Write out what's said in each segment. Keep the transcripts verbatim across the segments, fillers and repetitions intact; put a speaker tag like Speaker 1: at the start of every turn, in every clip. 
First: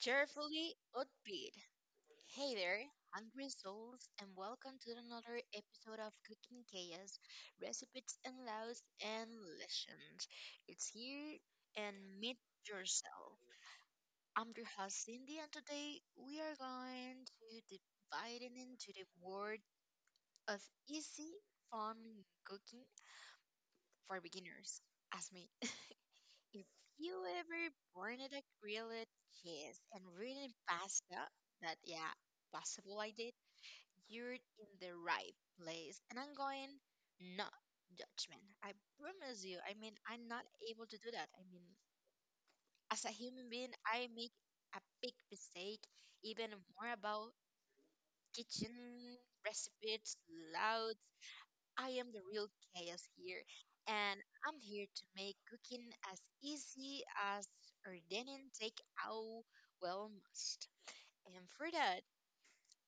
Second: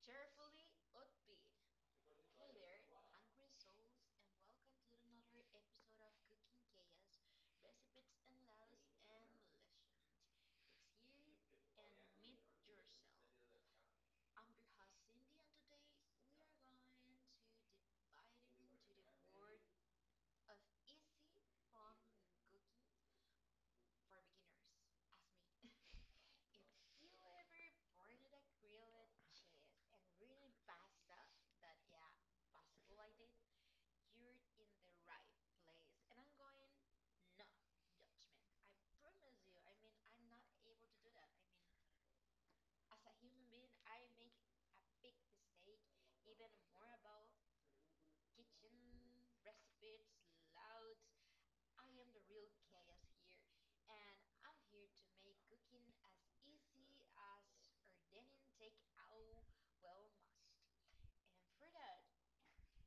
Speaker 1: Cheerfully upbeat. Hey there, hungry souls, and welcome to another episode of Cooking Chaos Recipes and Laws and Lessons. It's here and meet yourself. I'm your host, Cindy, and today we are going to divide it into the world of easy, fun cooking for beginners, as me. If you ever burned a grilled cheese and really pasta, that yeah, possible I did, you're in the right place. And I'm going no judgment. I promise you. I mean, I'm not able to do that. I mean, as a human being, I make a big mistake. Even more about kitchen recipes, loud I am the real chaos here, and I'm here to make cooking as easy as ordaining takeout well must. And for that,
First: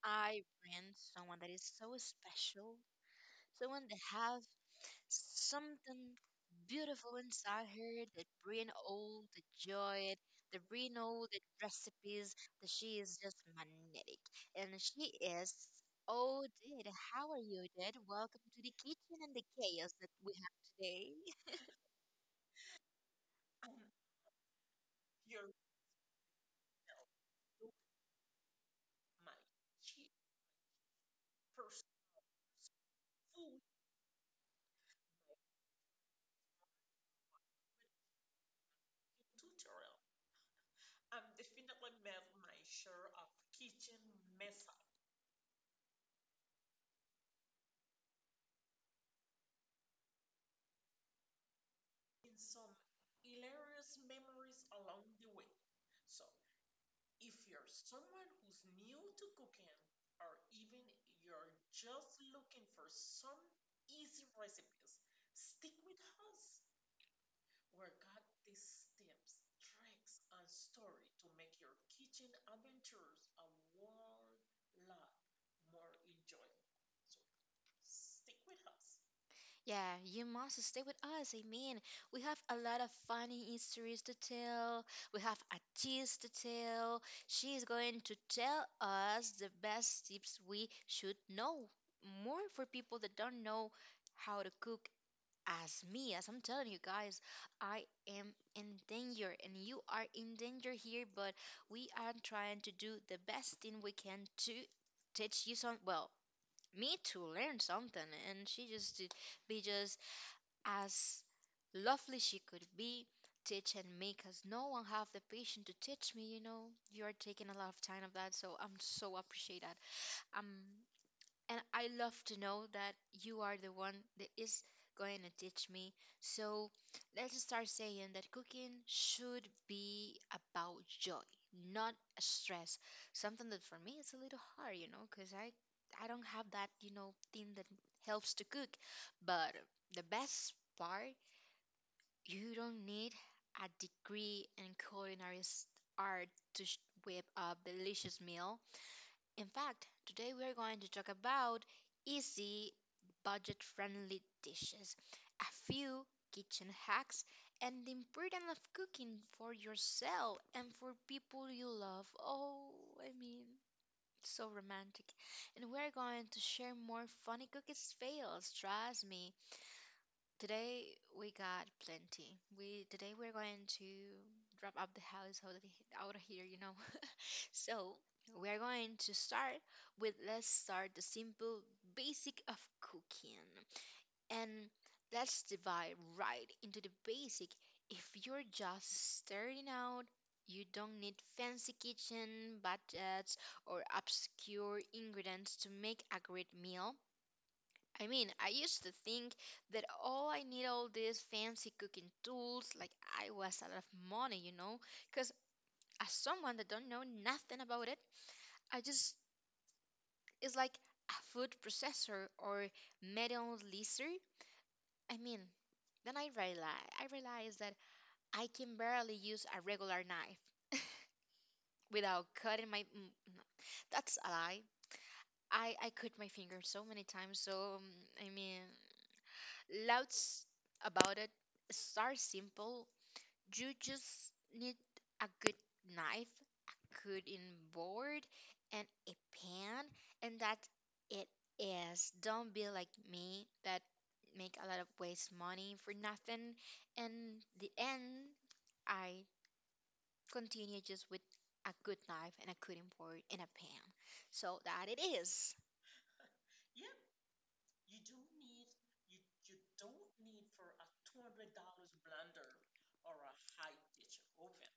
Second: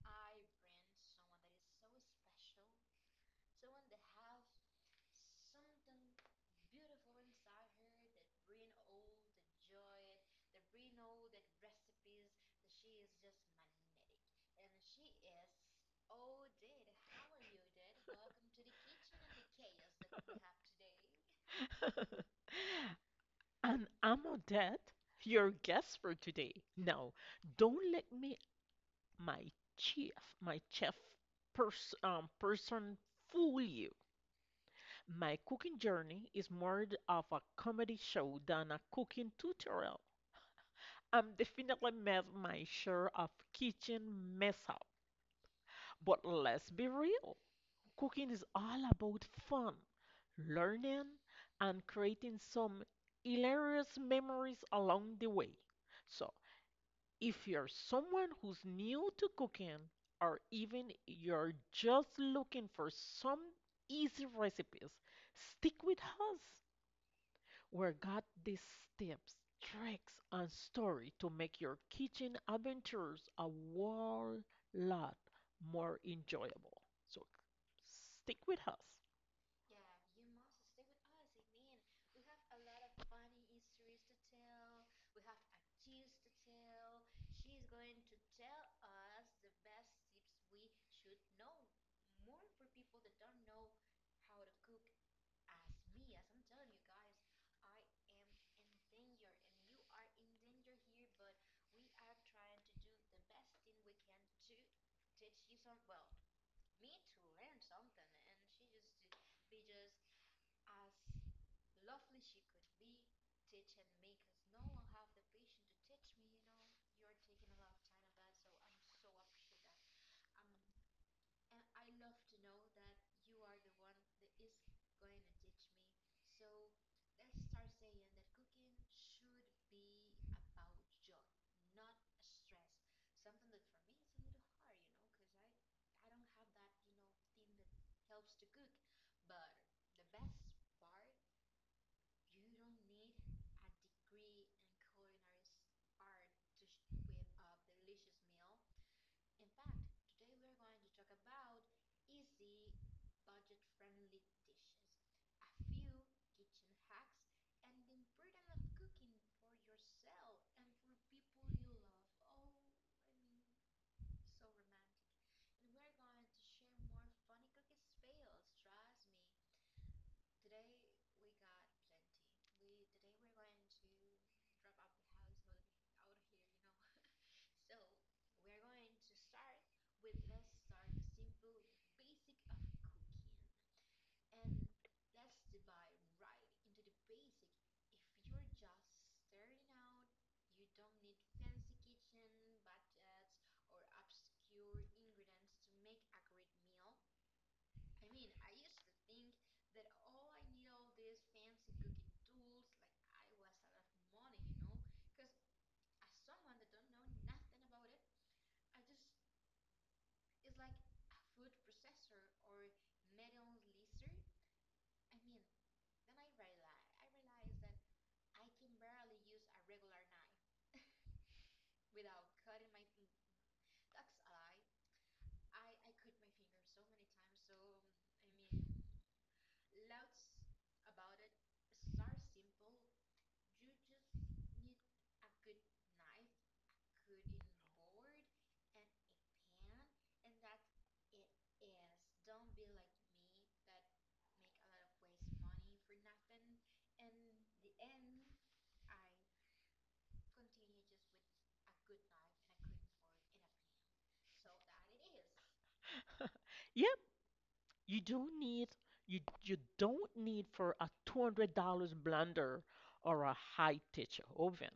Speaker 1: I bring someone that is so special, someone that have something beautiful inside her that bring all the joy, that bring all the recipes, that she is just magnetic. And she is, oh, Did, how are you, Did? Welcome to the kitchen and the chaos that we have today.
Speaker 2: And I'm Odette, your guest for today. Now, don't let me, my chef, my chef pers um, person fool you. My cooking journey is more th- of a comedy show than a cooking tutorial. I'm definitely made my share of kitchen mess up, but let's be real. Cooking is all about fun, learning, and creating some hilarious memories along the way. So, if you're someone who's new to cooking, or even you're just looking for some easy recipes, stick with us. We've got these tips, tricks, and story to make your kitchen adventures a whole lot more enjoyable. So, stick with us.
Speaker 1: Yeah, you must stay with us. I mean, we have a lot of funny histories to tell. We have a tease to tell. She is going to tell us the best tips we should know. More for people that don't know how to cook as me. As I'm telling you guys, I am in danger and you are in danger here, but we are trying to do the best thing we can to teach you some, well, me to learn something and she just to be just as lovely she could be, teach and make us. No one have the patience to teach me, you know. You are taking a lot of time of that, so I'm so appreciate that. Um, and I love to know that you are the one that is going to teach me. So let's start saying that cooking should be about joy, not stress. Something that for me is a little hard, you know, because I I don't have that, you know, thing that helps to cook, but the best part you don't need a degree in culinary s- art to sh- whip up delicious meal. In fact, today we are going to talk about easy, budget-friendly dishes, a few kitchen hacks, and the importance of cooking for yourself and for people you love. Oh, I mean, so romantic. And we're going to share more funny cooking fails, trust me. Today we got plenty. We today we're going to wrap up the house out of, he- out of here, you know. so we are going to start with let's start the simple basic of cooking and let's dive right into the basic. If you're just starting out, you don't need fancy kitchen budgets or obscure ingredients to make a great meal. I mean, I used to think that oh, I need all these fancy cooking tools, like I was a lot of money, you know, because as someone that don't know nothing about it, I just it's like a food processor or metal laser. I mean, then I realize I realized that I can barely use a regular knife without cutting my. mm, no, that's a lie. I I cut my fingers so many times, so um, I mean. Louds about it. Start simple. You just need a good knife, a good in board, and a pan, and that it is. Don't be like me that make a lot of waste money for nothing. And the end, I continue just with a good knife and a good in board and a pan. So that it is.
Speaker 2: Yep, you don't need you you don't need for a two hundred dollars blender or a high-tech oven.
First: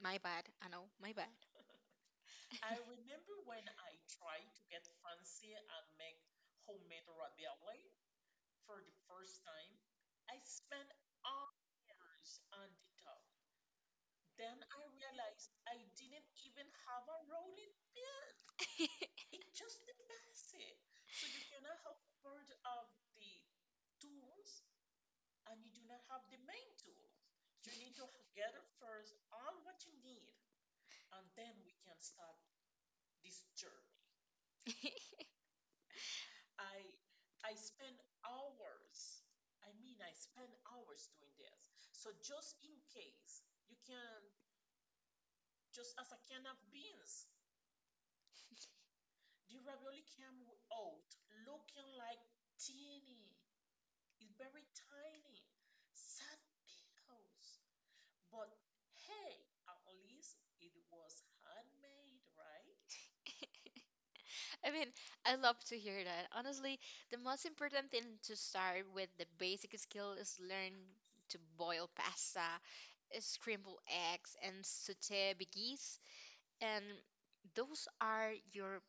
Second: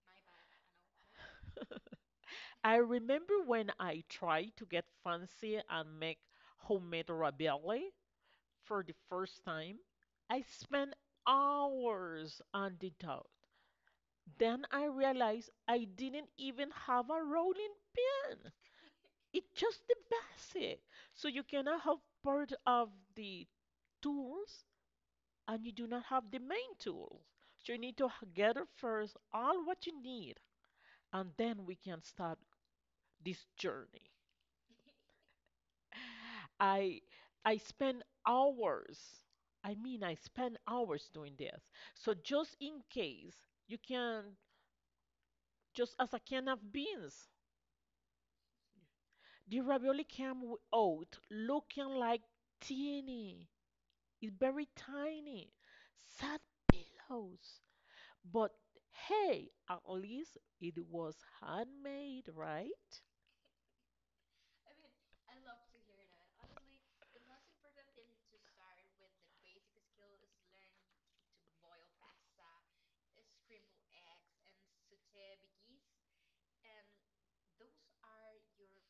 Speaker 1: My bad. I know. My bad.
Speaker 2: I remember when I tried to get fancy and make homemade ravioli for the first time. I spent hours on the dough. Then I realized I didn't even have a rolling pin. It's just the basic. So you cannot have part of the tools and you do not have the main tools. So you need to h- gather first all what you need, and then we can start this journey. I I spend hours. I mean, I spend hours doing this. So just in case, you can just as a can of beans. The ravioli came w- out looking like teeny. It's very tiny. Sad pillows. But hey, at least it was handmade, right?
Speaker 1: I mean, I love to hear that. Honestly, the most important thing to start with the basic skill is learn to boil pasta, uh, scramble eggs, and saute biggies. And those are your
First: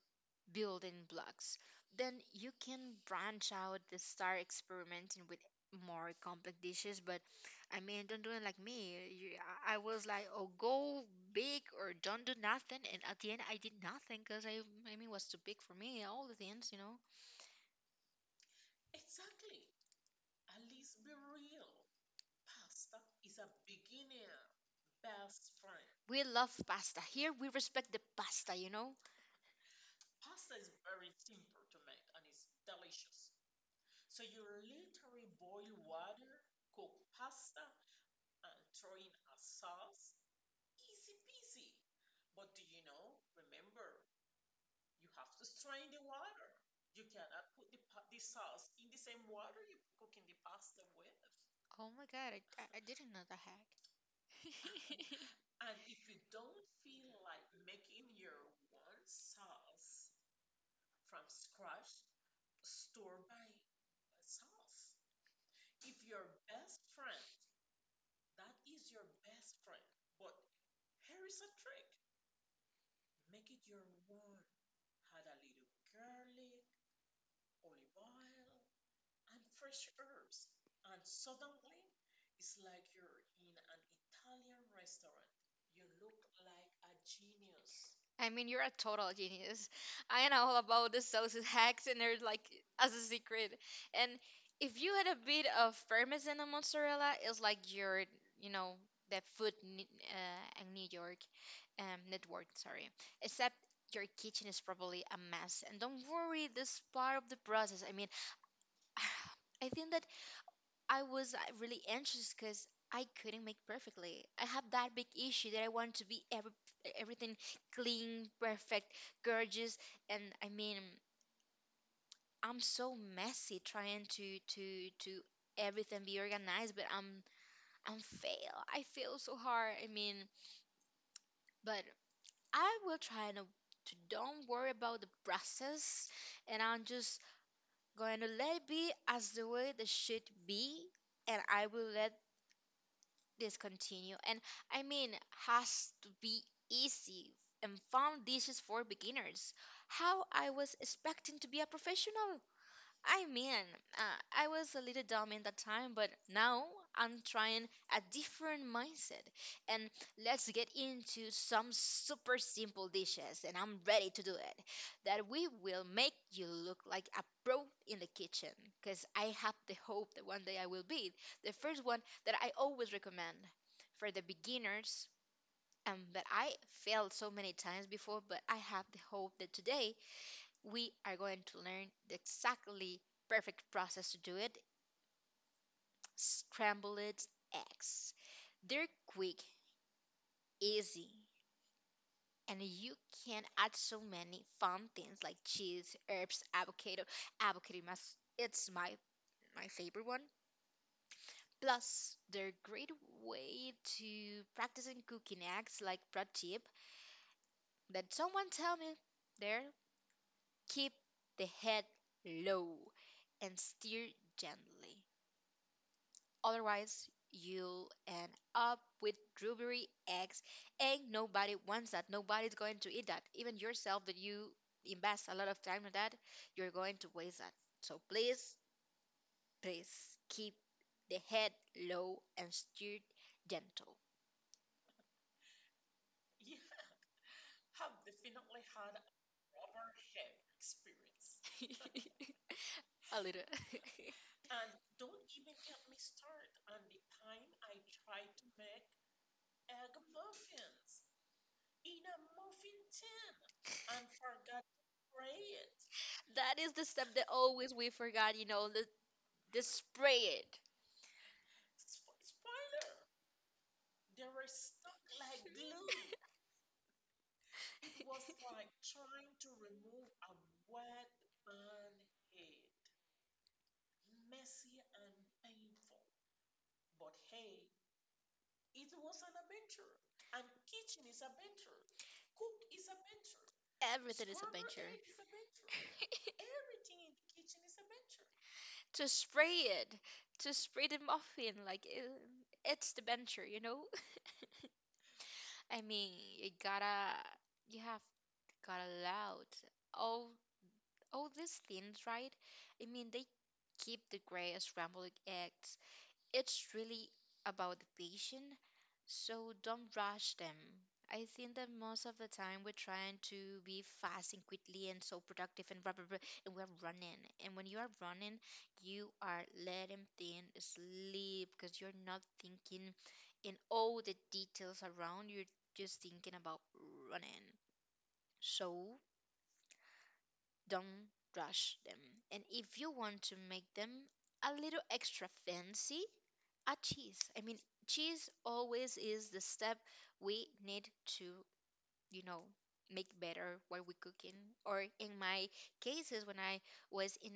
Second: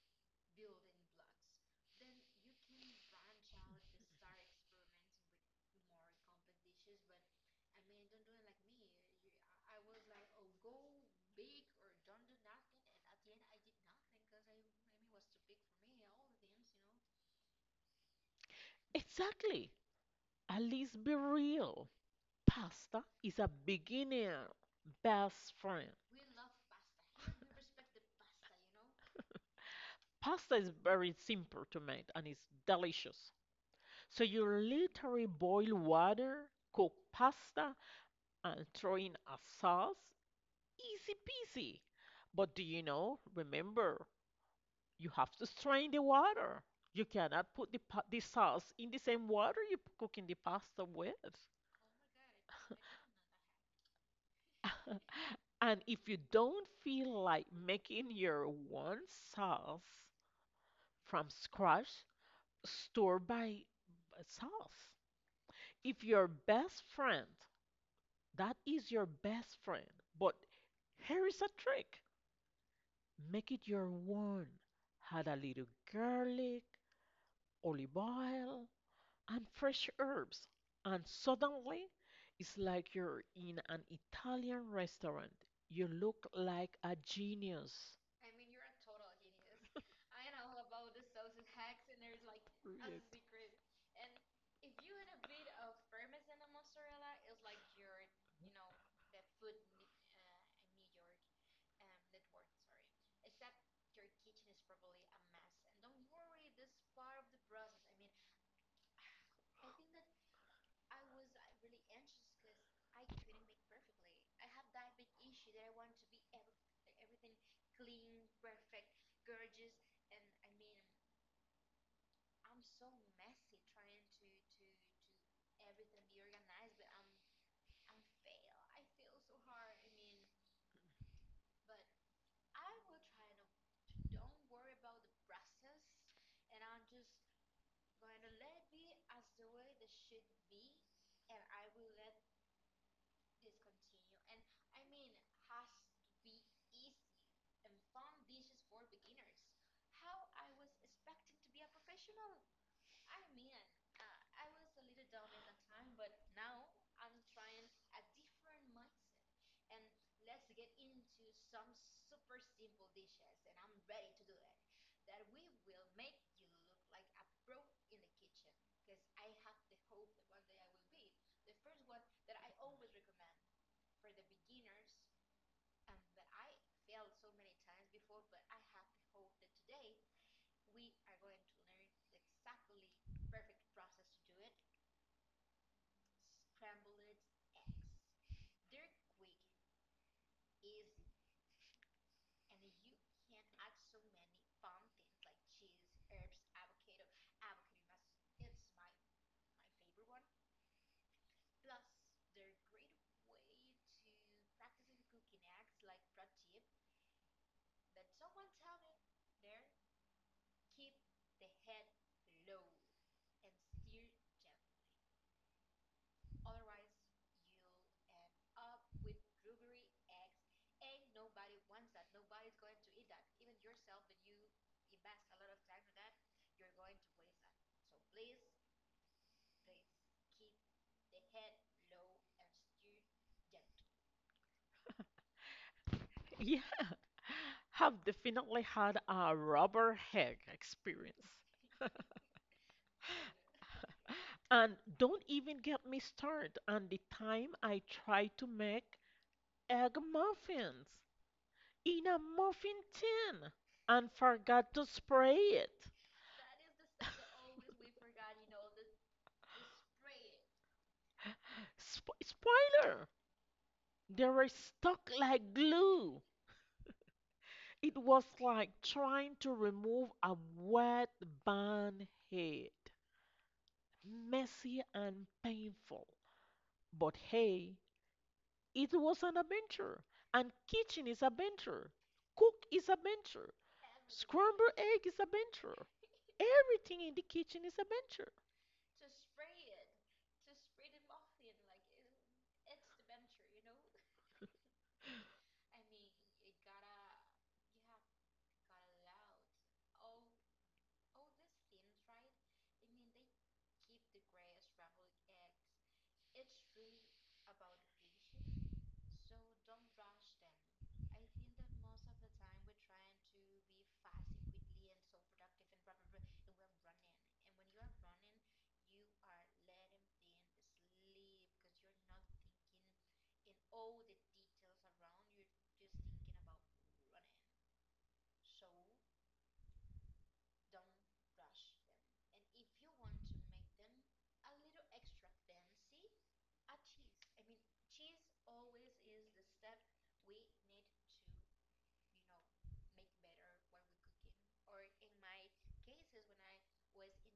Speaker 1: building blocks, then you can branch out and start experimenting with more complex dishes. But I mean, don't do it like me. You, I I was like, oh, go big or don't do nothing. And at the end, I did nothing because I, I mean, it was too big for me. All the things, you know.
Speaker 2: Exactly. At least be real. Pasta is a beginner best friend.
Speaker 1: We love pasta. Here, we respect the pasta, you know.
Speaker 2: Pasta is very simple to make and it's delicious. So you literally boil water, cook pasta, and throw in a sauce. Easy peasy. But do you know, remember, you have to strain the water. You cannot put the, the sauce in the same water you're cooking the pasta with.
Speaker 1: Oh my God, I, I I didn't know the hack.
Speaker 2: And if you don't feel like making your own sauce from scratch, store by by sauce. If your best friend, that is your best friend. But here is a trick. Make it your own. Add a little garlic, olive oil, and fresh herbs, and suddenly it's like you're in an Italian restaurant. You look like a genius.
Speaker 1: I mean, you're a total genius. I know all about the sauces hacks and they're like as a
Speaker 2: That's secret.
Speaker 1: secret. And if you had a bit of parmesan and mozzarella, it's like you're, you know, the food ne- uh, in New York um, network, sorry. Except your kitchen is probably a mess. And don't worry, this part of the process. I mean, I think that I was uh, really anxious because I couldn't make perfectly. I have that big issue that I want to be every, everything clean, perfect, gorgeous, and I mean I'm so messy trying to to to everything be organized, but I'm I'm fail. I fail so hard. I mean, but I will try to to don't worry about the process, and I'm just going to let it be as the way the should be, and I will let discontinue. And I mean, has to be easy and found dishes for beginners. How I was expecting to be a professional. I mean, uh, I was a little dumb in that time, but now I'm trying a different mindset. And let's get into some super simple dishes, and I'm ready to do it. That we will make you look like a pro in the kitchen, because I have the hope that one day I will be. The first one that I always recommend for the beginners. Um, that I failed so many times before, but I have the hope that today we are going to learn the exactly perfect process to do it scrambled eggs. They're quick, easy, and you can add so many fun things like cheese, herbs, avocado. Avocado mas it's my my favorite one. Plus, they're a great way to practice in cooking eggs like pro tip that someone tell me there keep the head low and stir gently. Otherwise, you'll end up with rubbery eggs, and nobody wants that. Nobody's going to eat that. Even yourself, that you invest a lot of time on that, you're going to waste that. So please, please keep the head low and steer gentle.
Speaker 2: Yeah, have definitely had a rubber hag experience.
Speaker 1: a little.
Speaker 2: And don't even get me started on the time I tried to make egg muffins in a muffin tin and forgot to spray it.
Speaker 1: that is the step that always we forgot. You know, the, the spray it.
Speaker 2: Sp- spoiler! They were stuck like glue. It was like trying to remove a wet band head. Messy and painful. But hey, it was an adventure. And kitchen is adventure. Cook is adventure.
Speaker 1: Everything is a
Speaker 2: Scrambled egg is adventure. Everything in the kitchen is adventure.
Speaker 1: to spray it, to spray the muffin, like it, it's the venture, you know. I mean, you gotta, you have gotta loud all all these things, right? I mean, they keep the greatest scrambled eggs it's really about the patient, so don't rush them. I think that most of the time we're trying to be fast and quickly and so productive and blah blah blah, and we're running. And when you are running, you are letting things sleep because you're not thinking in all the details around. You're just thinking about running. So don't rush them. And if you want to make them a little extra fancy, are cheese. I mean, cheese always is the step we need to, you know, make better while we cooking. Or in my cases, when I was in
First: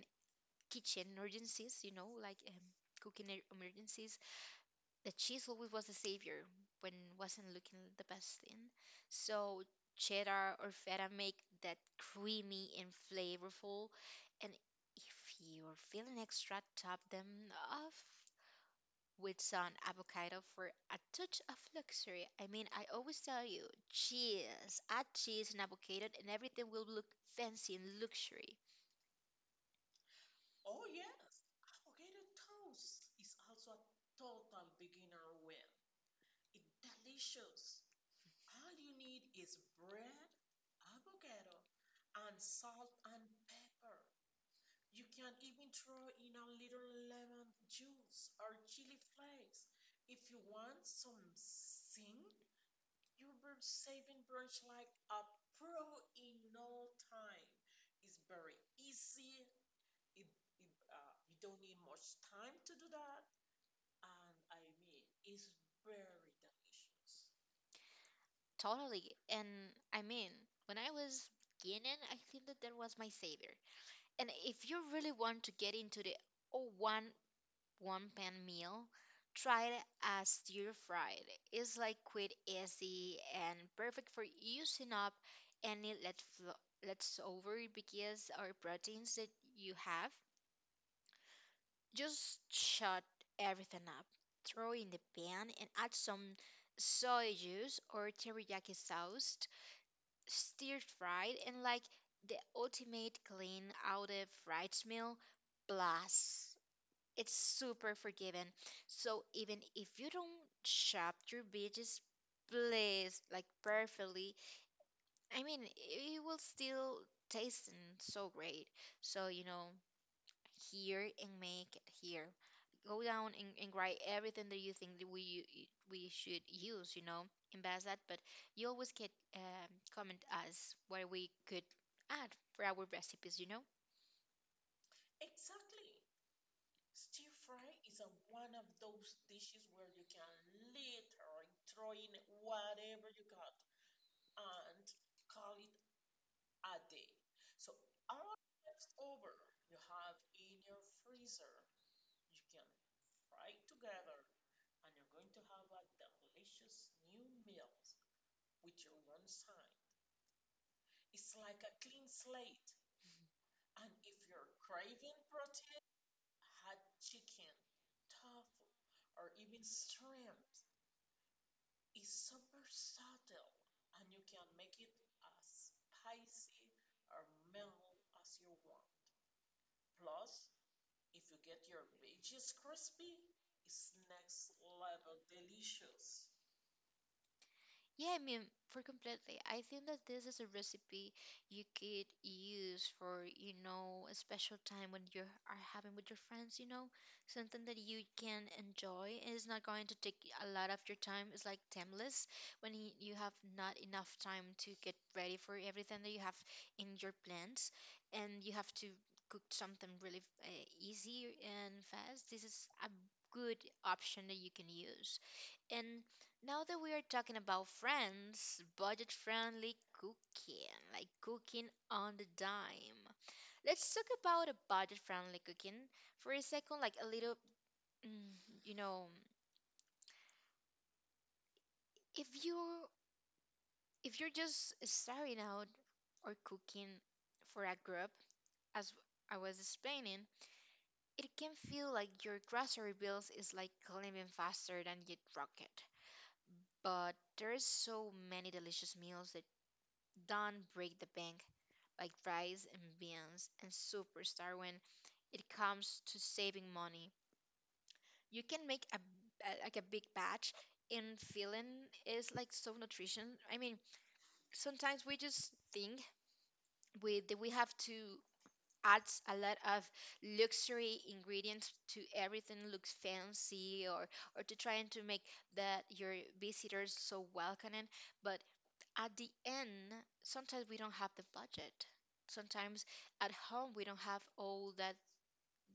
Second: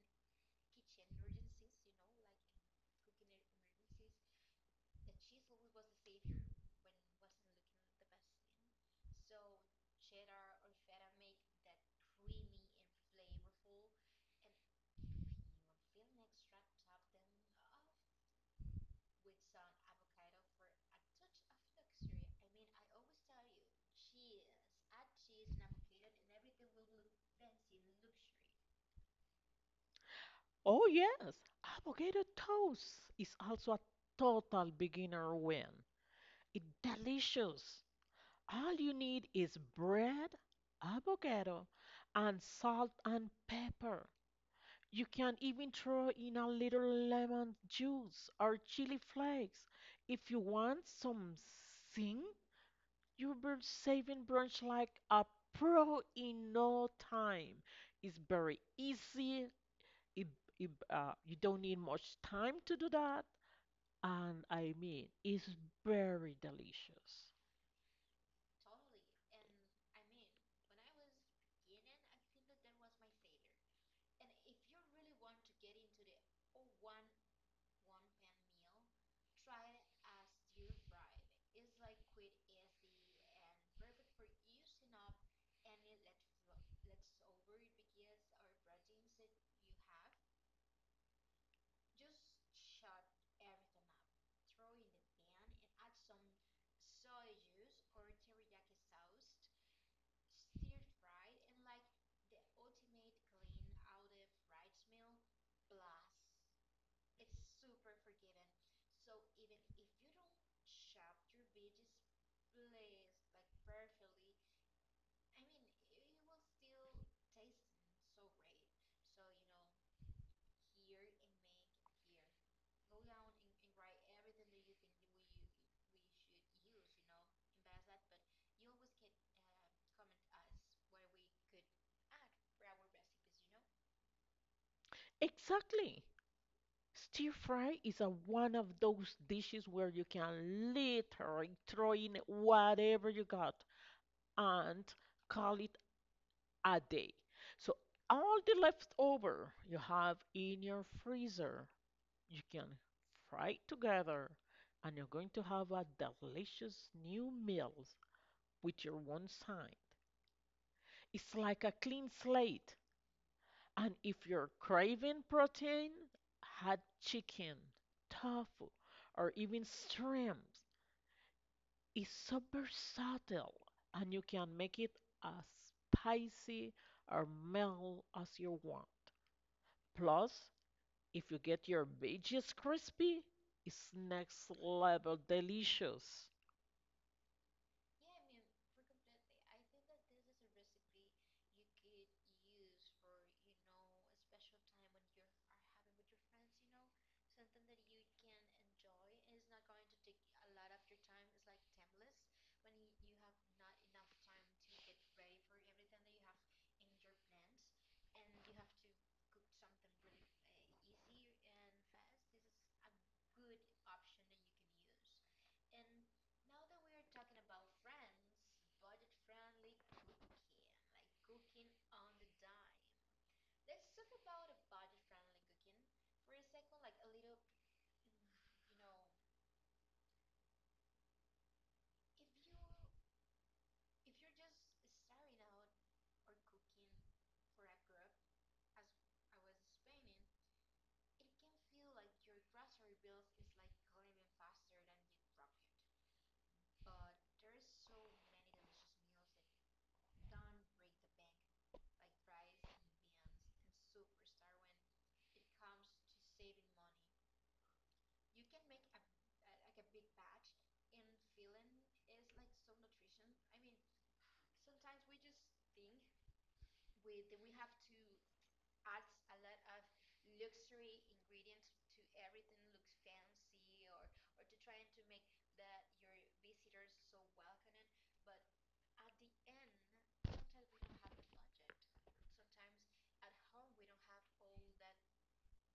Speaker 1: kitchen emergencies, you know, like um, cooking e- emergencies, the cheese always was the savior when wasn't looking the best thing. So cheddar or feta make that creamy and flavorful. And if you're feeling extra, top them off with some avocado for a touch of luxury. I mean, I always tell you, cheese, add cheese and avocado, and everything will look fancy and luxury.
Speaker 2: Oh yes, avocado toast is also a total beginner win. It's delicious. All you need is bread, avocado, and salt and pepper. You can even throw in a little lemon juice or chili flakes. If you want something, you'll be saving brunch like a pro in no time. It's very easy. It, it, uh, you don't need much time to do that. And I mean, it's very delicious.
Speaker 1: Totally. And I mean, when I was beginning, I think that that was my savior. And if you really want to get into the oh one. one pan meal, try it as stir fried. It's like quick, easy, and perfect for using up any let flo- leftover because or proteins that you have. Just shut everything up, throw in the pan, and add some soy juice or teriyaki sauce, stir fried, and like the ultimate clean out of fried meal. Plus. It's super forgiving. So even if you don't shop your beaches place like perfectly, I mean, it will still taste and so great. So, you know, here and make it here. Go down and, and write everything that you think that we we should use, you know, in that. But you always get um, comment us what we could add for our recipes, you know?
Speaker 2: Exactly. Stir fry is a one of those dishes where you can literally throw in whatever you got and call it a day. So all the leftover you have in your freezer, you can fry together and you're going to have a delicious new meal with your one side. It's like a clean slate. And if you're craving protein, hot chicken, tofu, or even shrimps is so versatile and you can make it as spicy or mild as you want. Plus, if you get your veggies crispy, it's next level delicious.
Speaker 1: Yeah, I mean, for completely, I think that this is a recipe you could use for, you know, a special time when you are having with your friends, you know, something that you can enjoy. And it's not going to take a lot of your time. It's like timeless when y- you have not enough time to get ready for everything that you have in your plans, and you have to cook something really uh, easy and fast. This is a good option that you can use. And. Now that we are talking about friends, budget friendly cooking, like cooking on the dime. Let's talk about a budget friendly cooking for a second, like a little, mm, you know, if you if you're just starting out or cooking for a group, as I was explaining, it can feel like your grocery bills is like climbing faster than you'd rocket. But there's so many delicious meals that don't break the bank like rise in beans and superstar when it comes to saving money. You can make a a- like a big batch and filling is like so nutrition. I mean, sometimes we just think we that we have to add a lot of luxury ingredients to everything looks fancy or or to trying to make that your visitors so welcoming, but at the end, sometimes we don't have the budget. Sometimes at home we don't have all that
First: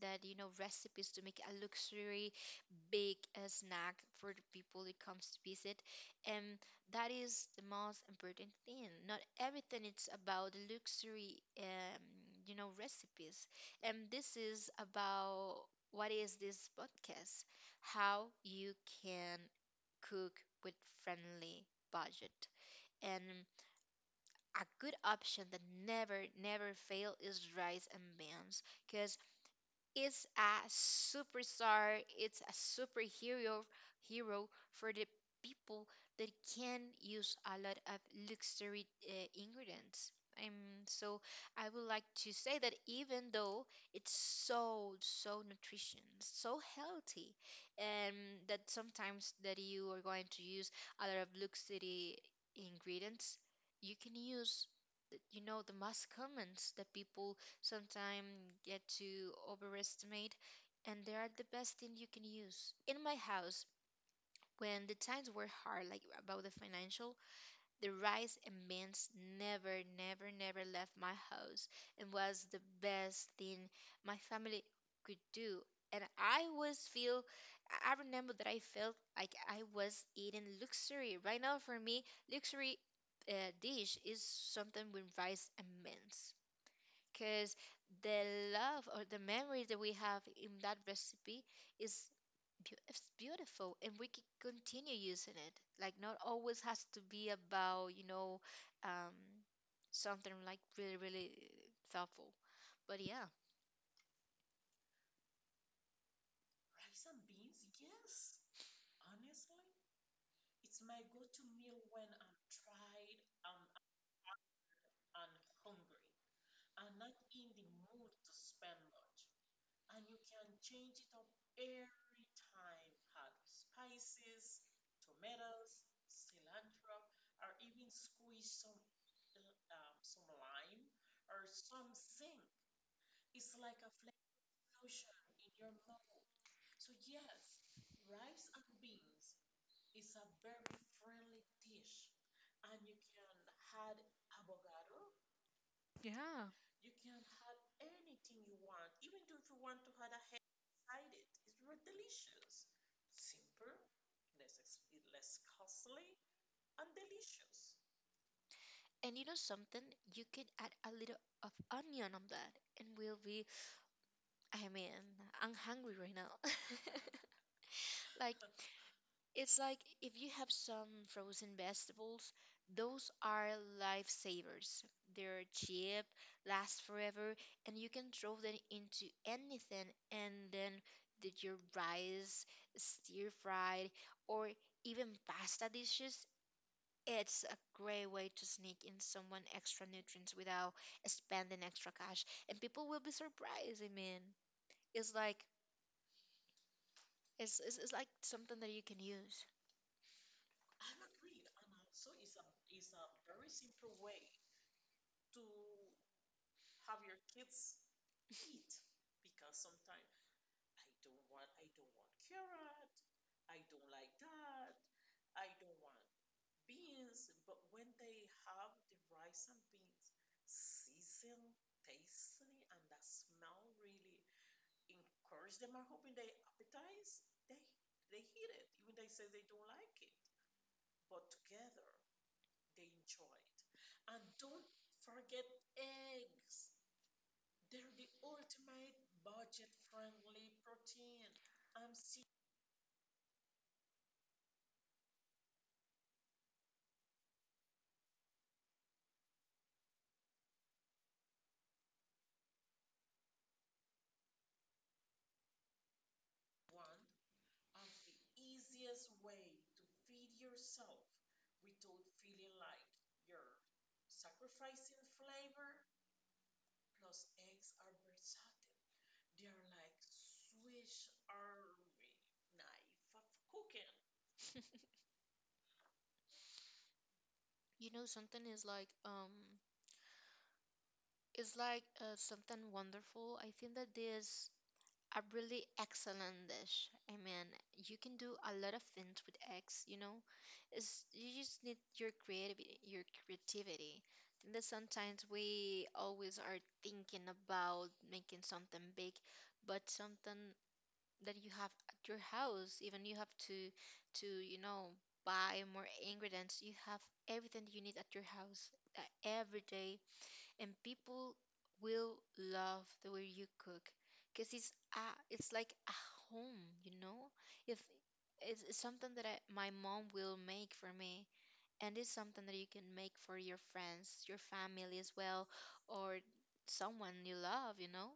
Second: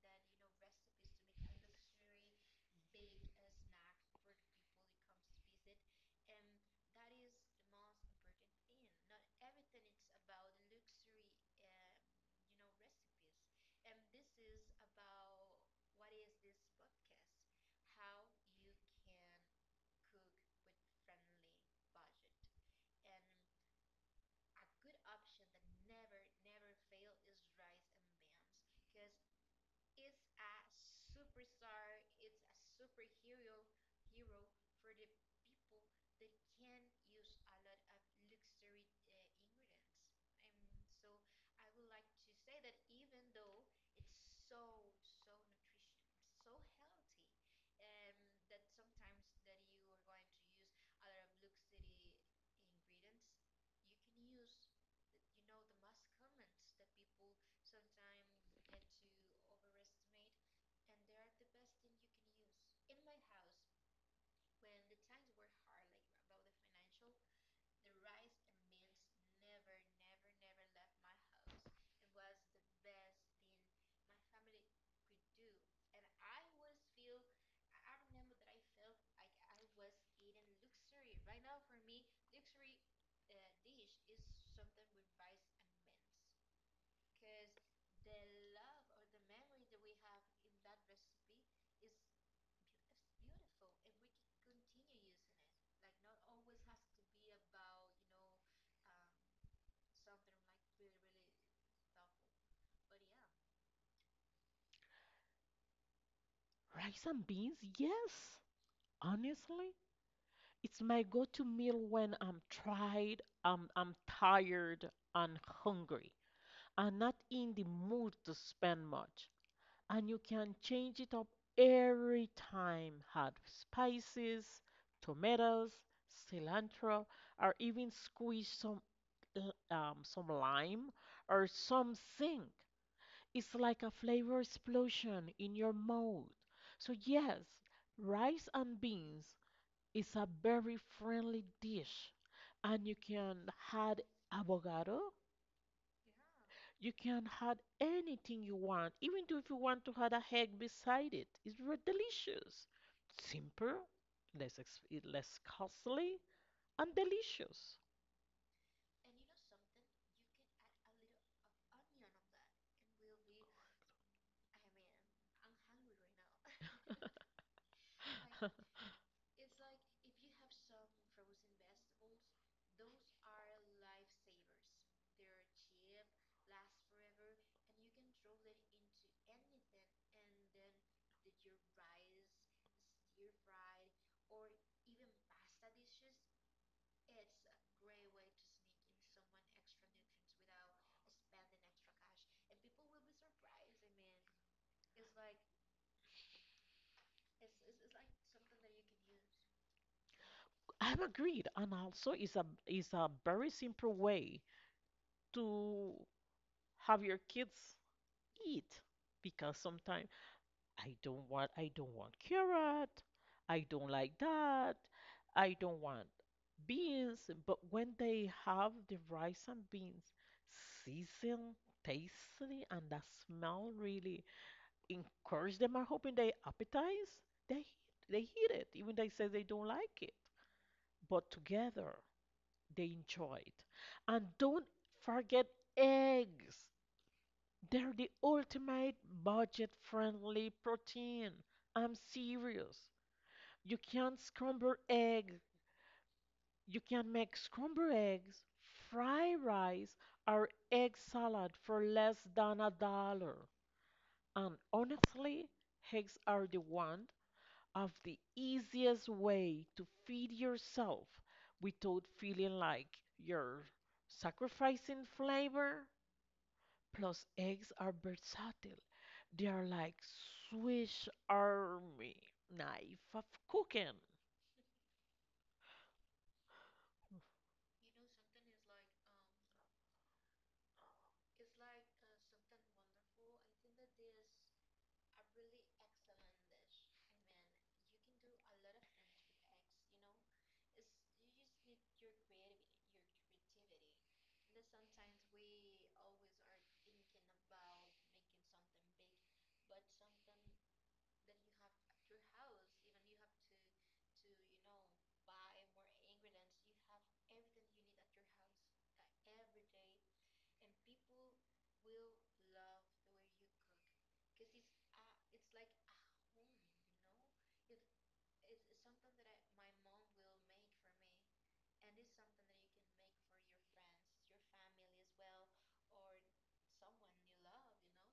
Speaker 1: that you know recipes to make a luxury big uh, snack for the people that comes to visit, and that is the most important thing. Not everything it's about the luxury, um, you know, recipes, and this is about what is this podcast? How you can cook with friendly budget and a good option that never never fail is rice and beans because is a superstar, it's a superhero hero for the people that can use a lot of luxury uh, ingredients. Um, so I would like to say that even though it's so so nutrition, so healthy, and that sometimes that you are going to use a lot of luxury ingredients, you can use the- you know the most commons that people sometimes get to overestimate, and they are the best thing you can use. In my house, when the times were hard, like about the financial, the rice and beans never, never, never left my house and was the best thing my family could do. And I was feel, I I remember that I felt like I was eating luxury. Right now, for me, luxury uh, dish is something with rice and beans because the love or the memories that we have in that recipe is beau- it's beautiful and we can continue using it, like not always has to be about, you know, um something like really really thoughtful, but yeah.
Speaker 2: Rice and beans, yes. Honestly, it's my go-to meal when I'm tired, I'm, I'm tired and hungry. Are not in the mood to spend much. And you can change it up every time. Add spices, tomatoes, cilantro, or even squeeze some uh, um, some lime or some zinc. It's like a flavor explosion in your mouth. So yes, rice and beans is a very friendly dish, and you can add avocado,
Speaker 1: Yeah.
Speaker 2: you can add anything you want, even though if you want to add a egg beside it. It's very delicious. Simple, less eh, less costly, and delicious.
Speaker 1: And you know something, you can add a little of onion on that and we'll be, I mean, I'm hungry right now like it's like if you have some frozen vegetables, those are lifesavers. They're cheap, last forever, and you can throw them into anything and then did your rice, stir fried, or even pasta dishes. It's a great way to sneak in someone extra nutrients without spending extra cash. And people will be surprised, I mean. It's like it's, it's, it's like something that you can use.
Speaker 2: I'm agreed, and also it's a it's a very simple way to have your kids eat because sometimes I don't want I don't want carrot. I don't like that. I don't want beans. But when they have the rice and beans seasoned, tasty, and that smell really encourage them. I'm hoping they appetize. They they eat it, even they say they don't like it. But together they enjoy it. And don't forget eggs. They're the ultimate budget friendly protein. I'm serious. You can scramble eggs. You can make scrambled eggs, fry rice, or egg salad for less than a dollar. And honestly, eggs are the one of the easiest way to feed yourself without feeling like you're sacrificing flavor. Those eggs are versatile. They are like Swiss Army knife of cooking.
Speaker 1: You know, something is like um it's like uh, something wonderful. I think that there's a really excellent dish. I mean, you can do a lot of things with eggs, you know. It's you just need your creativity, your creativity. I think that sometimes we always are thinking about making something big, but something that you have at your house, even you have to to, you know, buy more ingredients. You have everything you need at your house uh, every day and people will love the way you cook because it's a, it's like a home, you know, if it's, it's something that I, my mom will make for me and it's something that you can make for your friends, your family as well, or someone you love, you know.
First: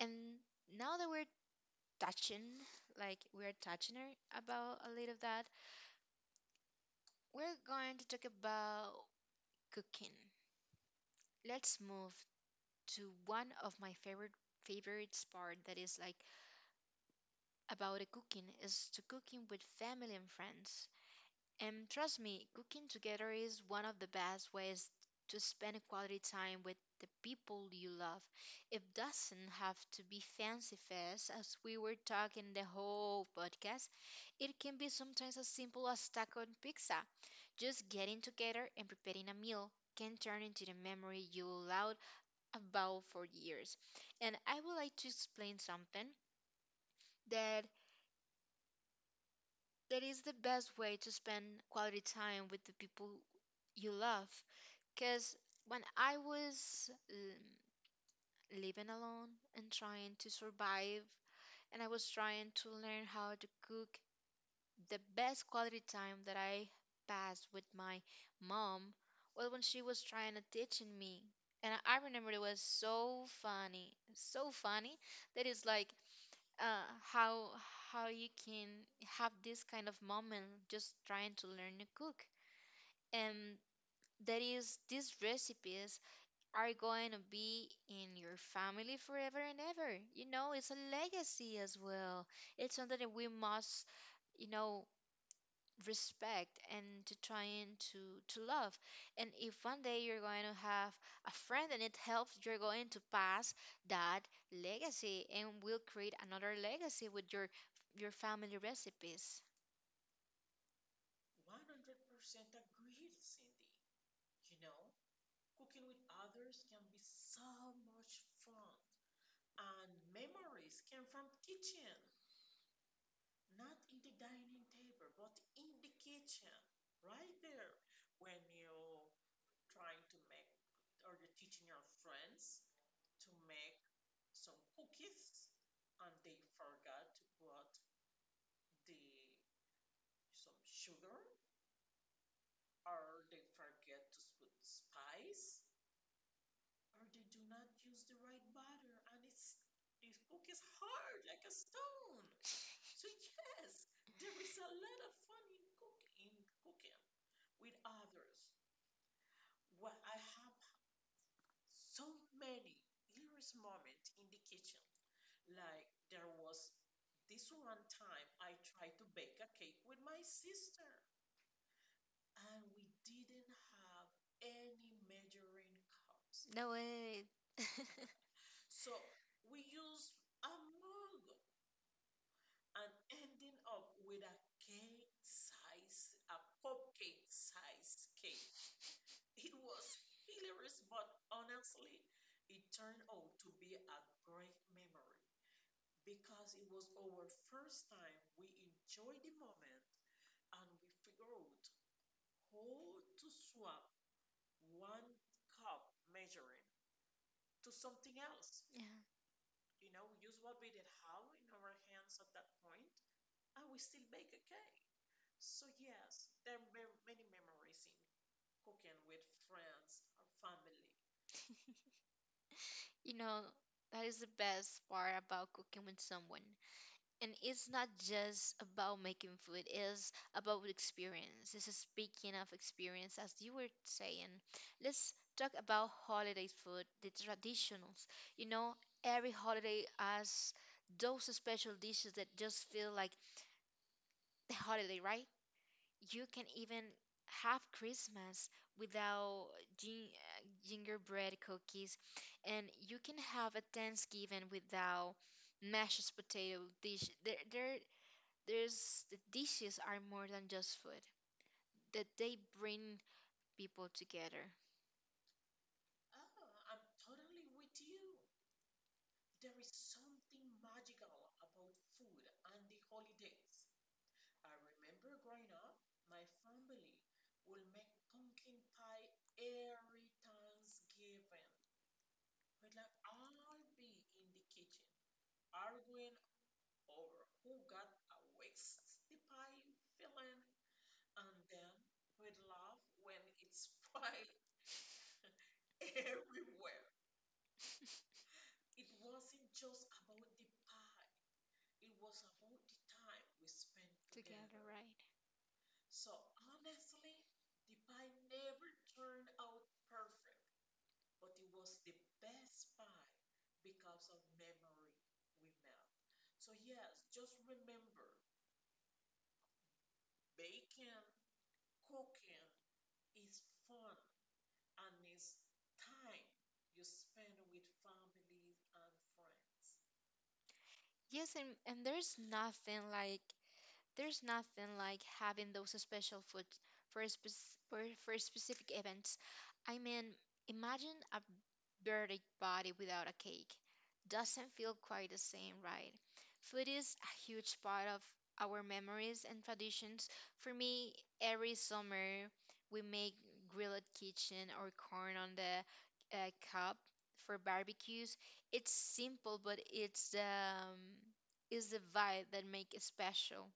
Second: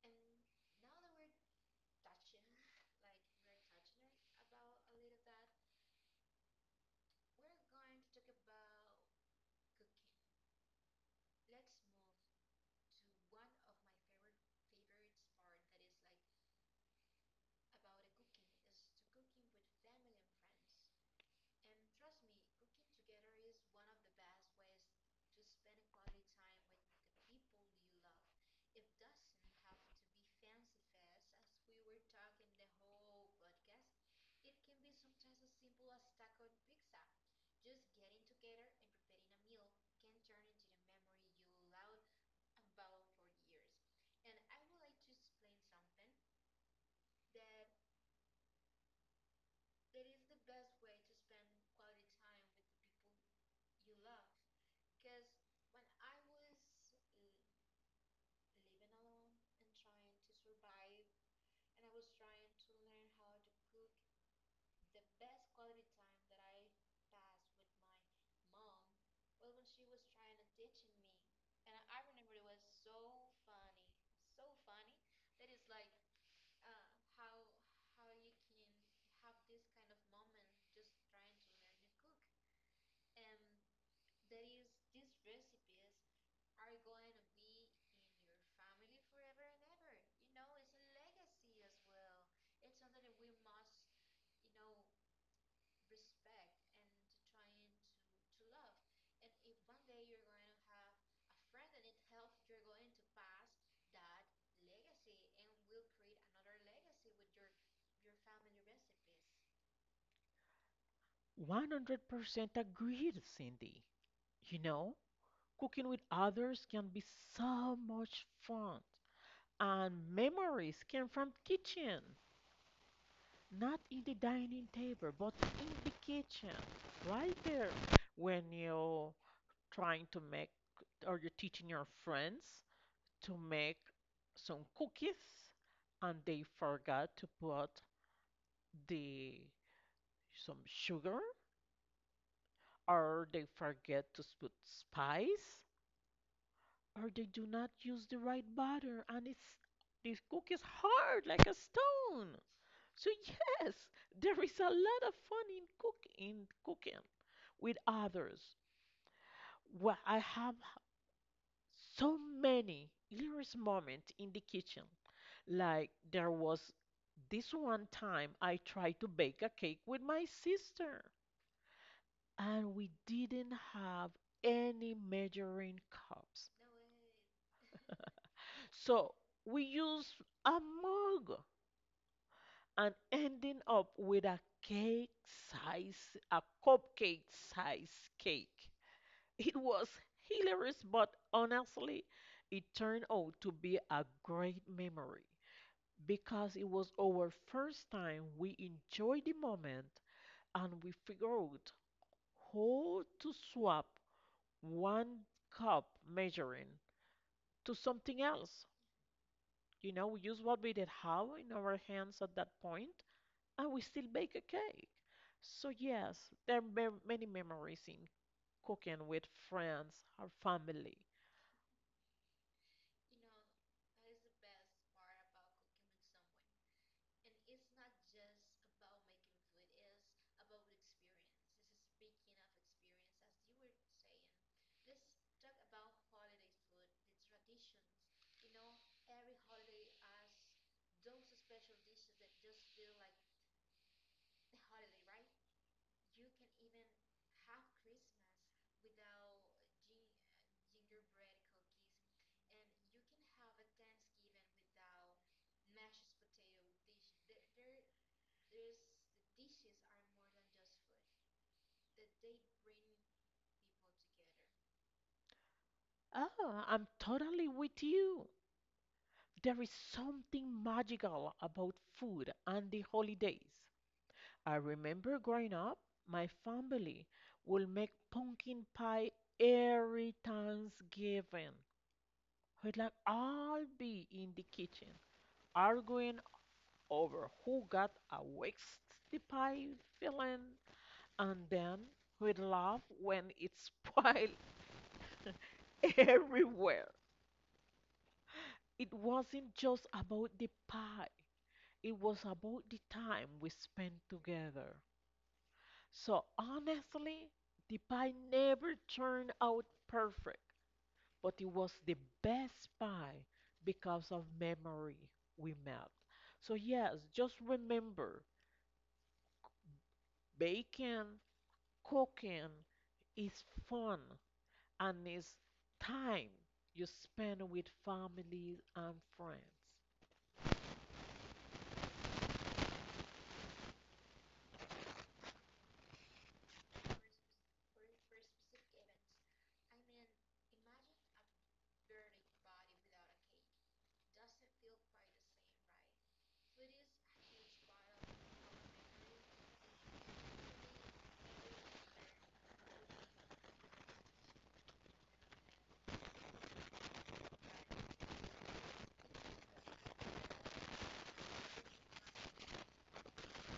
Speaker 1: And now that we're touching, like we're touching her about a little of that, we're going to talk about cooking. Let's move to one of my favorite favorites part that is like about a cooking is to cooking with family and friends. And trust me, cooking together is one of the best ways to spend quality time with the people you love. It doesn't have to be fancy fest as we were talking the whole podcast. It can be sometimes as simple as taco and pizza. Just getting together and preparing a meal can turn into the memory you'll allow about for years. And I would like to explain something that that is the best way to spend quality time with the people you love. Because when I was um, living alone and trying to survive, and I was trying to learn how to cook, the best quality time that I passed with my mom was when she was trying to teaching me. And I I remember it was so funny, so funny that it's like uh how how you can have this kind of moment just trying to learn to cook, and that is these recipes are going to be in your family forever and ever, you know, it's a legacy as well. It's something that we must, you know, respect and to trying to to love, and if one day you're going to have a friend and it helps, you're going to pass that legacy and will create another legacy with your your family recipes.
Speaker 2: one hundred percent agreed, Cindy. You know, cooking with others can be so much fun. And memories came from kitchen, not in the dining table, but in the kitchen, right there when you're trying to make or you're teaching your friends to make some cookies and they forgot to put the some sugar or they forget to put spice or they do not use the right butter and it's these cookies hard like a stone. So yes, there is a lot of fun in cook in cooking with others. Well, I have so many hilarious moments in the kitchen. Like there was this one time I tried to bake a cake with my sister, and we didn't have any measuring cups.
Speaker 1: No way.
Speaker 2: So we used a mug and ending up with a cake size, a cupcake size cake. It was hilarious, but honestly, it turned out to be a great memory, because it was our first time we enjoyed the moment and we figured out how to swap one cup measuring to something else.
Speaker 1: Yeah,
Speaker 2: You know, we use what we did have in our hands at that point and we still bake a cake. So, yes, there are mem- many memories in cooking with friends or family.
Speaker 1: you know that is the best part about cooking with someone, and it's not just about making food, it's about experience. This is speaking of experience, as you were saying, let's talk about holiday food, the traditionals. You know, every holiday has those special dishes that just feel like the holiday, right? You can even have Christmas without gin- uh, gingerbread cookies, and you can have a thanksgiving without mashed potato dish. There, there there's the dishes are more than just food, that they bring people together.
Speaker 2: Oh, I'm totally with you. There is something magical about food and the holidays. I remember growing up, my family would make pumpkin pie every Thanksgiving. We'd like all be in the kitchen arguing over who got a waste the pie filling, and then we'd laugh when it spoiled everywhere. It wasn't just about the pie, it was about the time we spent together.
Speaker 1: Right?
Speaker 2: So honestly, the pie never turned out perfect, but it was the best pie because of memory we met. So yes, just remember, baking, cooking is fun and it's time you spend with family and friends.
Speaker 1: Yes, and, and there's nothing like there's nothing like having those special foods for a spec for, for specific events. I mean, imagine a dirty body without a cake doesn't feel quite the same, right? Food is a huge part of our memories and traditions. For me, every summer we make grilled kitchen or corn on the uh, cob for barbecues. It's simple, but it's the um, is the vibe that make it special.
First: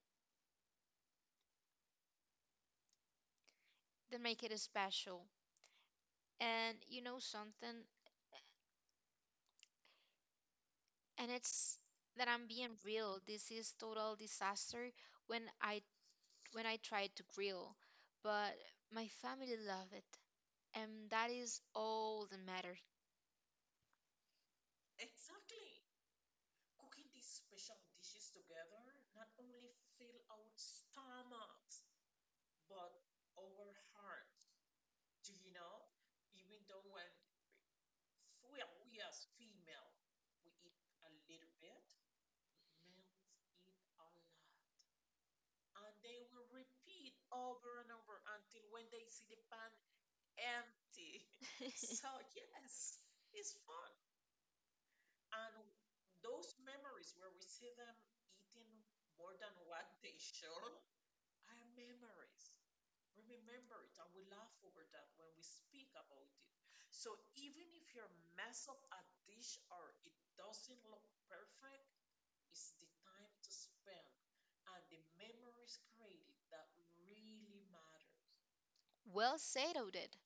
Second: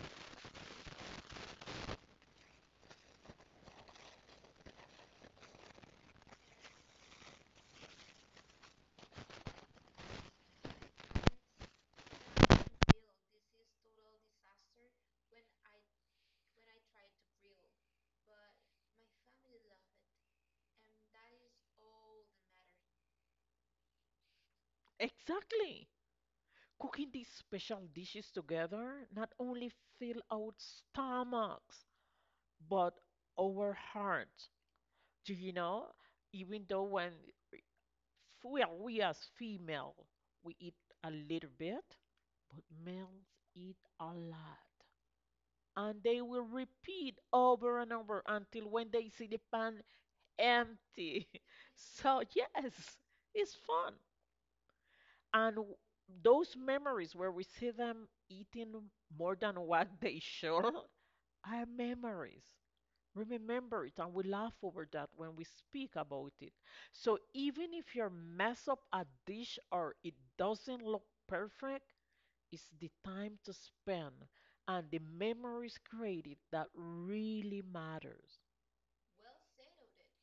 Speaker 1: That make it special. And you know something, and it's that I'm being real. This is total disaster when I when I tried to grill, but my family loved it, and that is all that matters.
Speaker 2: Exactly. Cooking these special dishes together not only fill our stomachs, but our hearts. Do you know? Even though when well, we as female, we eat a little bit, but males eat a lot. And they will repeat over and over until when they see the pan empty. So yes, it's fun. And w- those memories where we see them eating more than what they should are memories. Remember it, and we laugh over that when we speak about it. So even if you mess up a dish or it doesn't look perfect, it's the time to spend and the memories created that really matters.
Speaker 1: Well said, it.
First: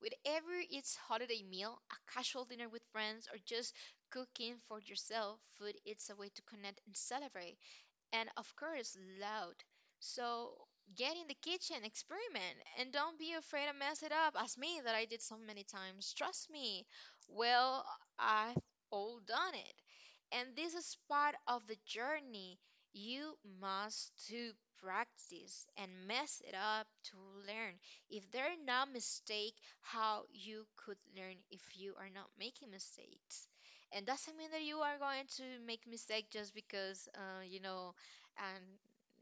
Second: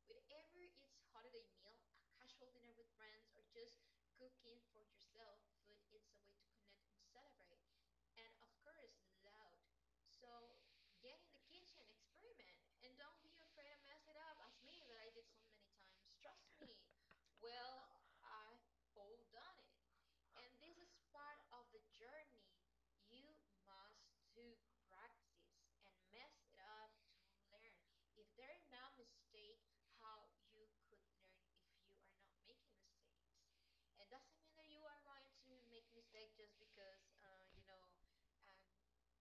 Speaker 1: Whatever it's holiday meal, a casual dinner with friends, or just cooking for yourself, food it's a way to connect and celebrate. And of course loud. So get in the kitchen, experiment, and don't be afraid to mess it up as me that I did so many times. Trust me. Well, I've all done it. And this is part of the journey. You must to practice and mess it up to learn. If there are not mistake, how you could learn if you are not making mistakes, and doesn't mean that you are going to make mistake just because uh, you know, and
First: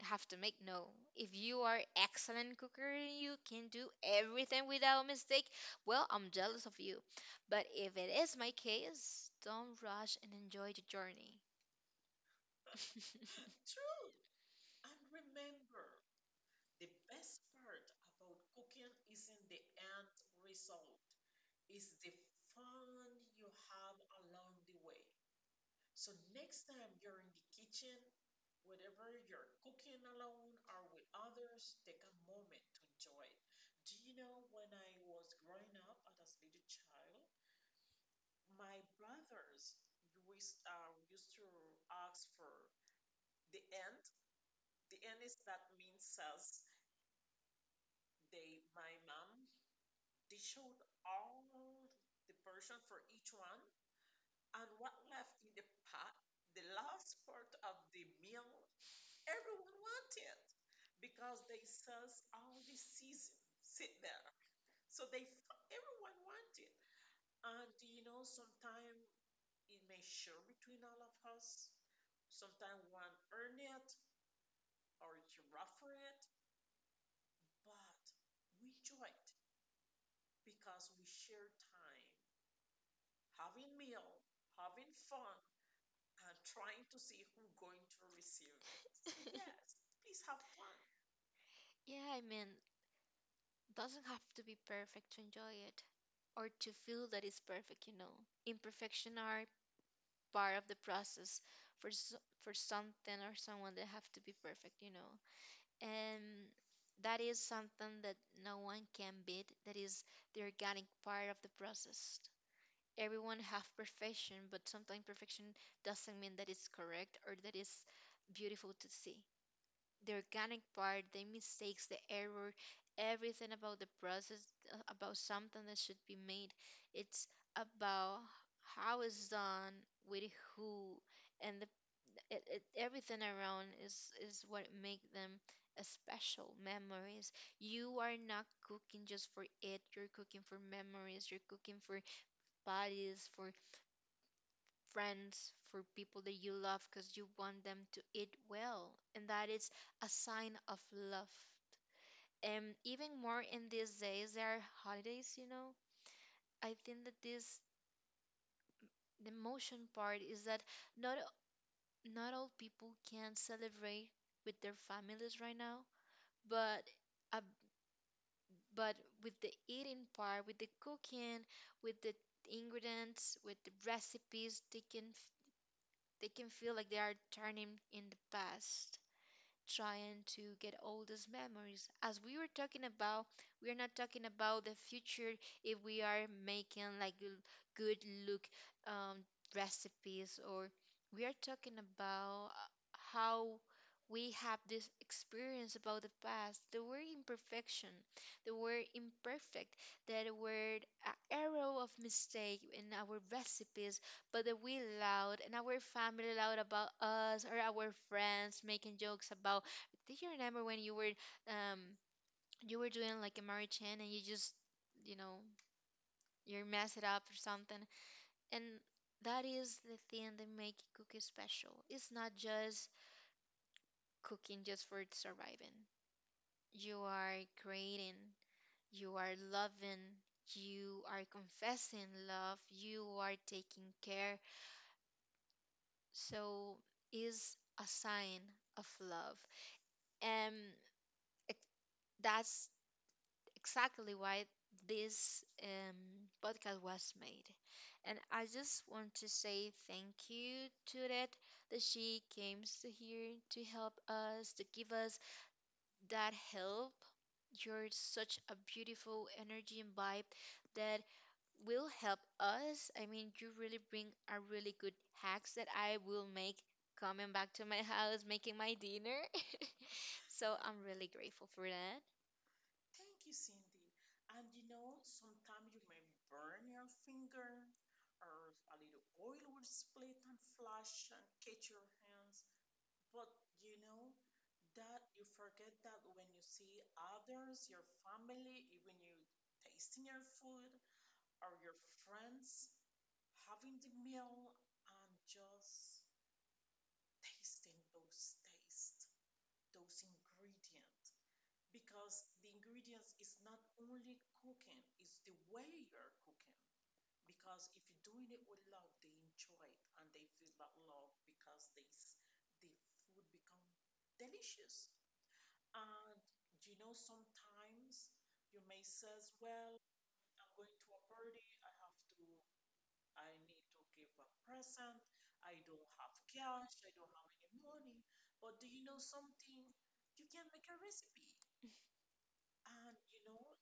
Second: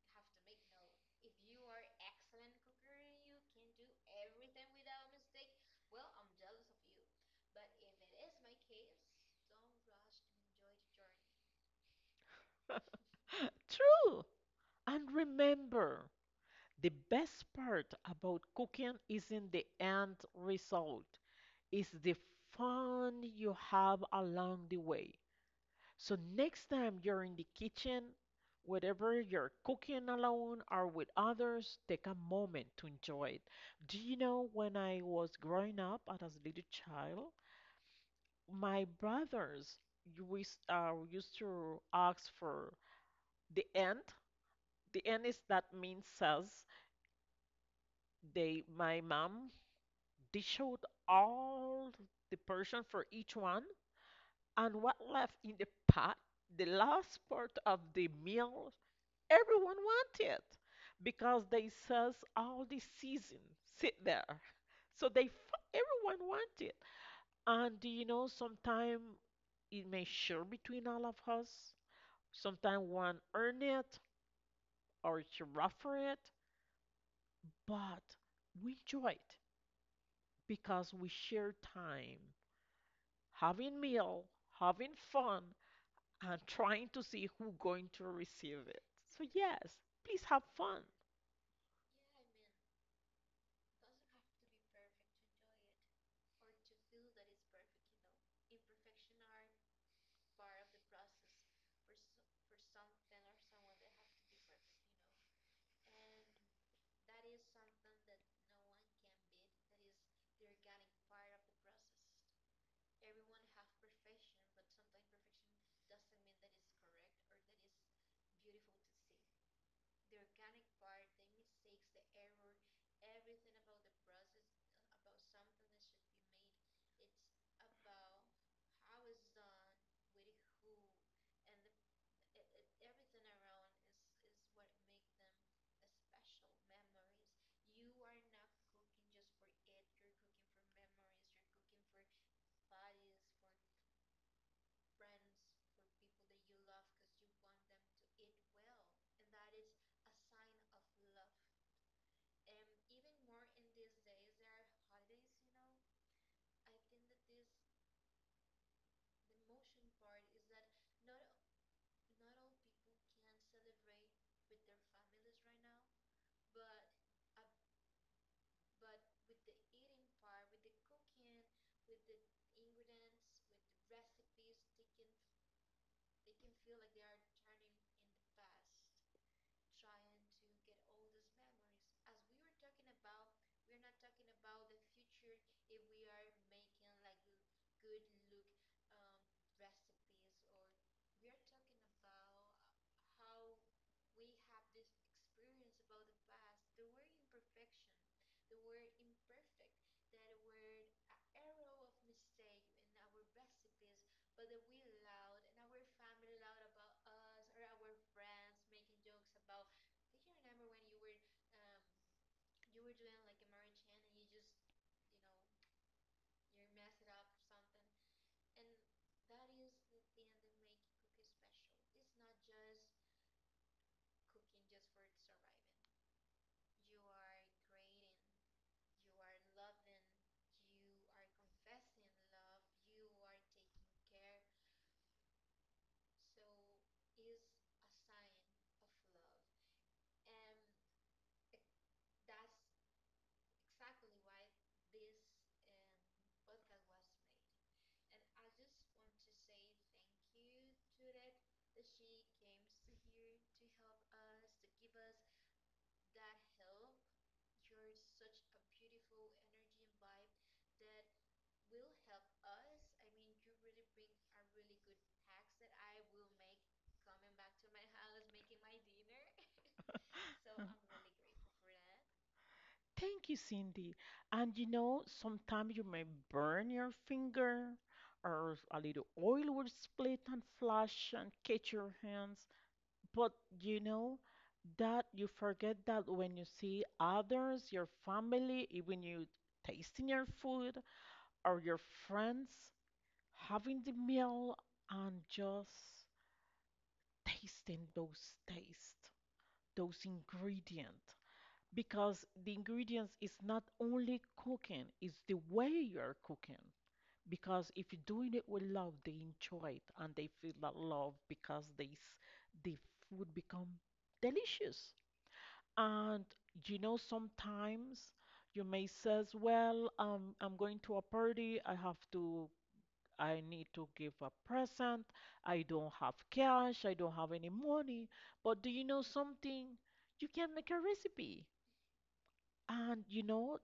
Speaker 1: have to make no, if you are excellent cooker and you can do everything without mistake, well, I'm jealous of you, but if it is my case, don't rush and enjoy the journey.
Speaker 2: True. And remember, the best part about cooking isn't the end result, it's the fun you have along the way. So next time you're in the kitchen, whatever you're cooking alone or with others, take a moment to enjoy it. Do you know when I was growing up and as a little child, my brothers you wis- uh, used to ask for the end. The end is that means says they my mom dish out all the portion for each one and what left in the pot, the last part of the meal. Everyone want it because they says all the season sit there. So they f- everyone want it. And you know, sometimes it may share between all of us. Sometimes one earn it or it's rough for it, but we enjoy it because we share time, having meal, having fun, and trying to see who going to receive it. So yes, please have fun.
Speaker 1: Yeah, I mean, doesn't have to be perfect to enjoy it or to feel that it's perfect, you know. Imperfection are part of the process for s for something or someone that have to be perfect, you know. And that is something that no one can beat. That is the organic part of the process. Everyone have perfection, but sometimes perfection doesn't mean that it's correct or that it's beautiful to see the organic part, the mistakes, the error, everything about the process, uh, about something that should be made. It's about how it's done, with who, and the it, it, everything around is is what make them a special memories. You are not cooking just for it. You're cooking for memories. You're cooking for bodies, for friends, for people that you love because you want them to eat well. And that is a sign of love. And even more in these days, there are holidays, you know. I think that this the emotion part is that not not all people can celebrate with their families right now, but uh, but with the eating part, with the cooking, with the ingredients, with the recipes, they can f- they can feel like they are turning in the past, trying to get all these memories. As we were talking about, we are not talking about the future if we are making like l- good look um, recipes, or we are talking about uh, how we have this experience about the past. There were imperfection, there were imperfect, that were an arrow of mistake in our recipes, but if we loud and our family loud about us or our friends making jokes about, do you remember when you were um you were doing like a marichan and you just, you know, you mess it up or something, and that is the thing that make cooking special. It's not just cooking just for surviving. You are creating, you are loving, you are confessing love, you are taking care. So is a sign of love. And it, that's exactly why this um, podcast was made, and I just want to say thank you to that that she came to here to help us, to give us that help. You're such a beautiful energy and vibe that will help us. I mean, you really bring a really good hacks that I will make coming back to my house, making my dinner. So I'm really grateful for that.
Speaker 2: Thank you, Cindy. And you know, sometimes you may burn your finger or a little oil will split and flash and catch your hands. But you know that you forget that when you see others, your family, even you tasting your food or your friends having the meal and just tasting those tastes, those ingredients, because the ingredients is not only cooking, it's the way you're cooking. Because if you're doing it with love, they enjoy it and they feel that love because they s- the food become delicious. And you know, sometimes you may says, "Well, um, I'm going to a party. I have to. I need to give a present. I don't have cash. I don't have any money." But do you know something? You can make a recipe. And you know,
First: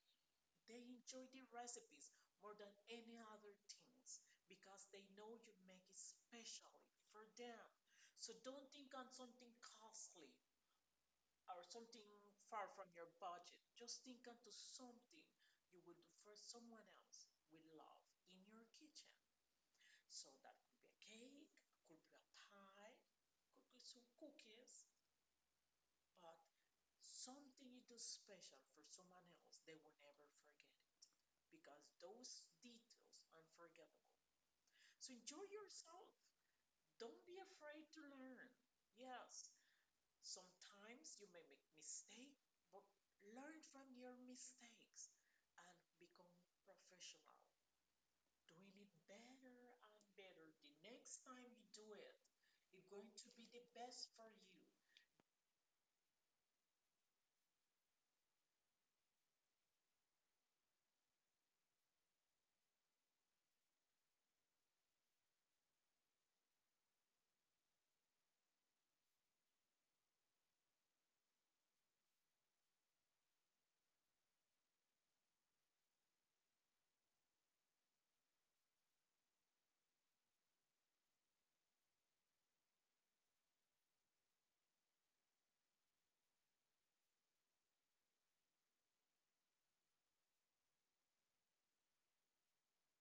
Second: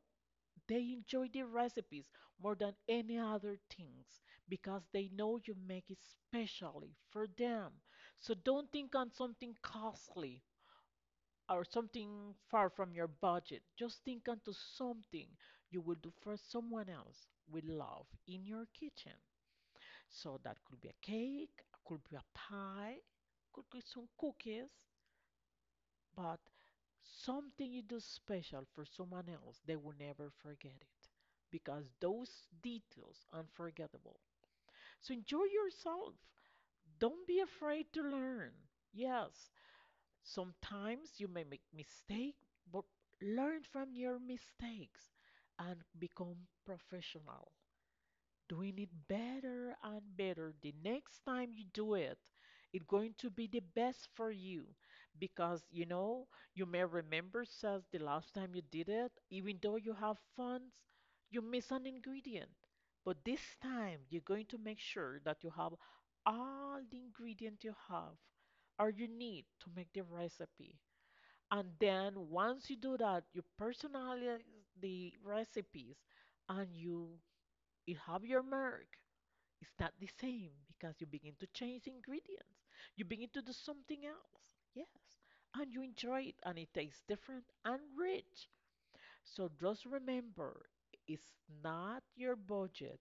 Speaker 2: they enjoy the recipes more than any other things because they know you make it specially for them. So don't think on something costly or something far from your budget. Just think onto something you will do for someone else with love in your kitchen. So that could be a cake, could be a pie, could be some cookies, but something you do special for someone else, they will never forget it because those details unforgettable. So enjoy yourself. Don't be afraid to learn. Yes, sometimes you may make mistake, but learn from your mistakes and become professional doing it better and better. The next time you do it, it's going to be the best for you because you know you may remember says the last time you did it, even though you have funds, you miss an ingredient. But this time you're going to make sure that you have all the ingredients you have or you need to make the recipe. And then once you do that, you personalize the recipes and you it have your mark. It's not the same because you begin to change ingredients. You begin to do something else. Yes. And you enjoy it and it tastes different and rich. So just remember, it's not your budget.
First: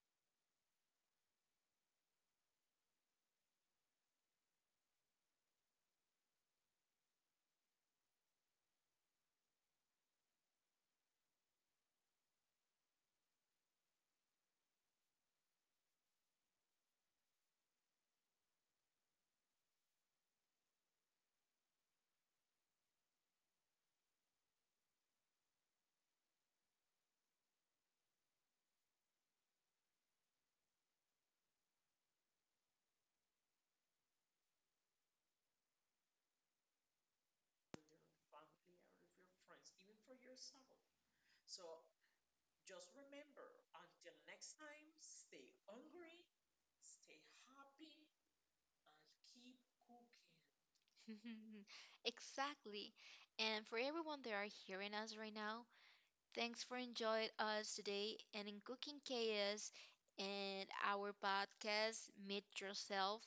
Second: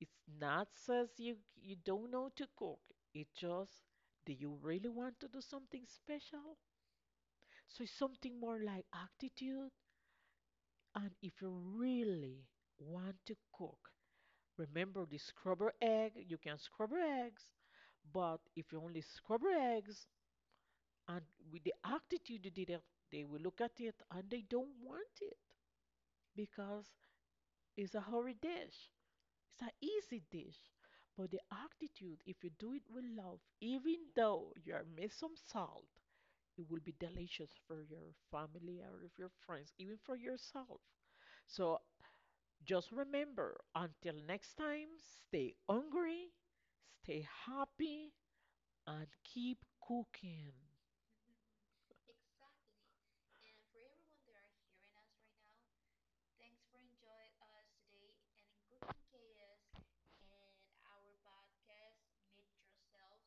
Speaker 2: It's not says you you don't know to cook. It just do you really want to do something special? So it's something more like attitude, and if you really want to cook, remember the scrubber egg, you can scrubber eggs, but if you only scrubber eggs and with the attitude you did it, they will look at it and they don't want it because it's a hurry dish. It's an easy dish. But the attitude, if you do it with love, even though you are miss some salt, it will be delicious for your family or if your friends, even for yourself. So just remember, until next time, stay hungry, stay happy, and keep cooking.
Speaker 1: Exactly. And for everyone that are hearing us right now, thanks for enjoying us today and in Cooking Chaos and our podcast, Meet Yourself.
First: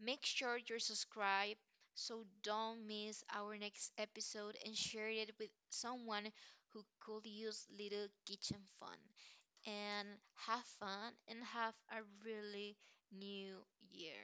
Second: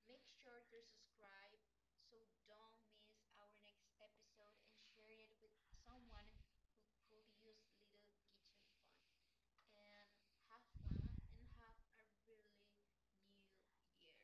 Speaker 1: Make sure you're subscribed so don't miss our next episode and share it with someone who could use little kitchen fun. And have fun and have a really new year.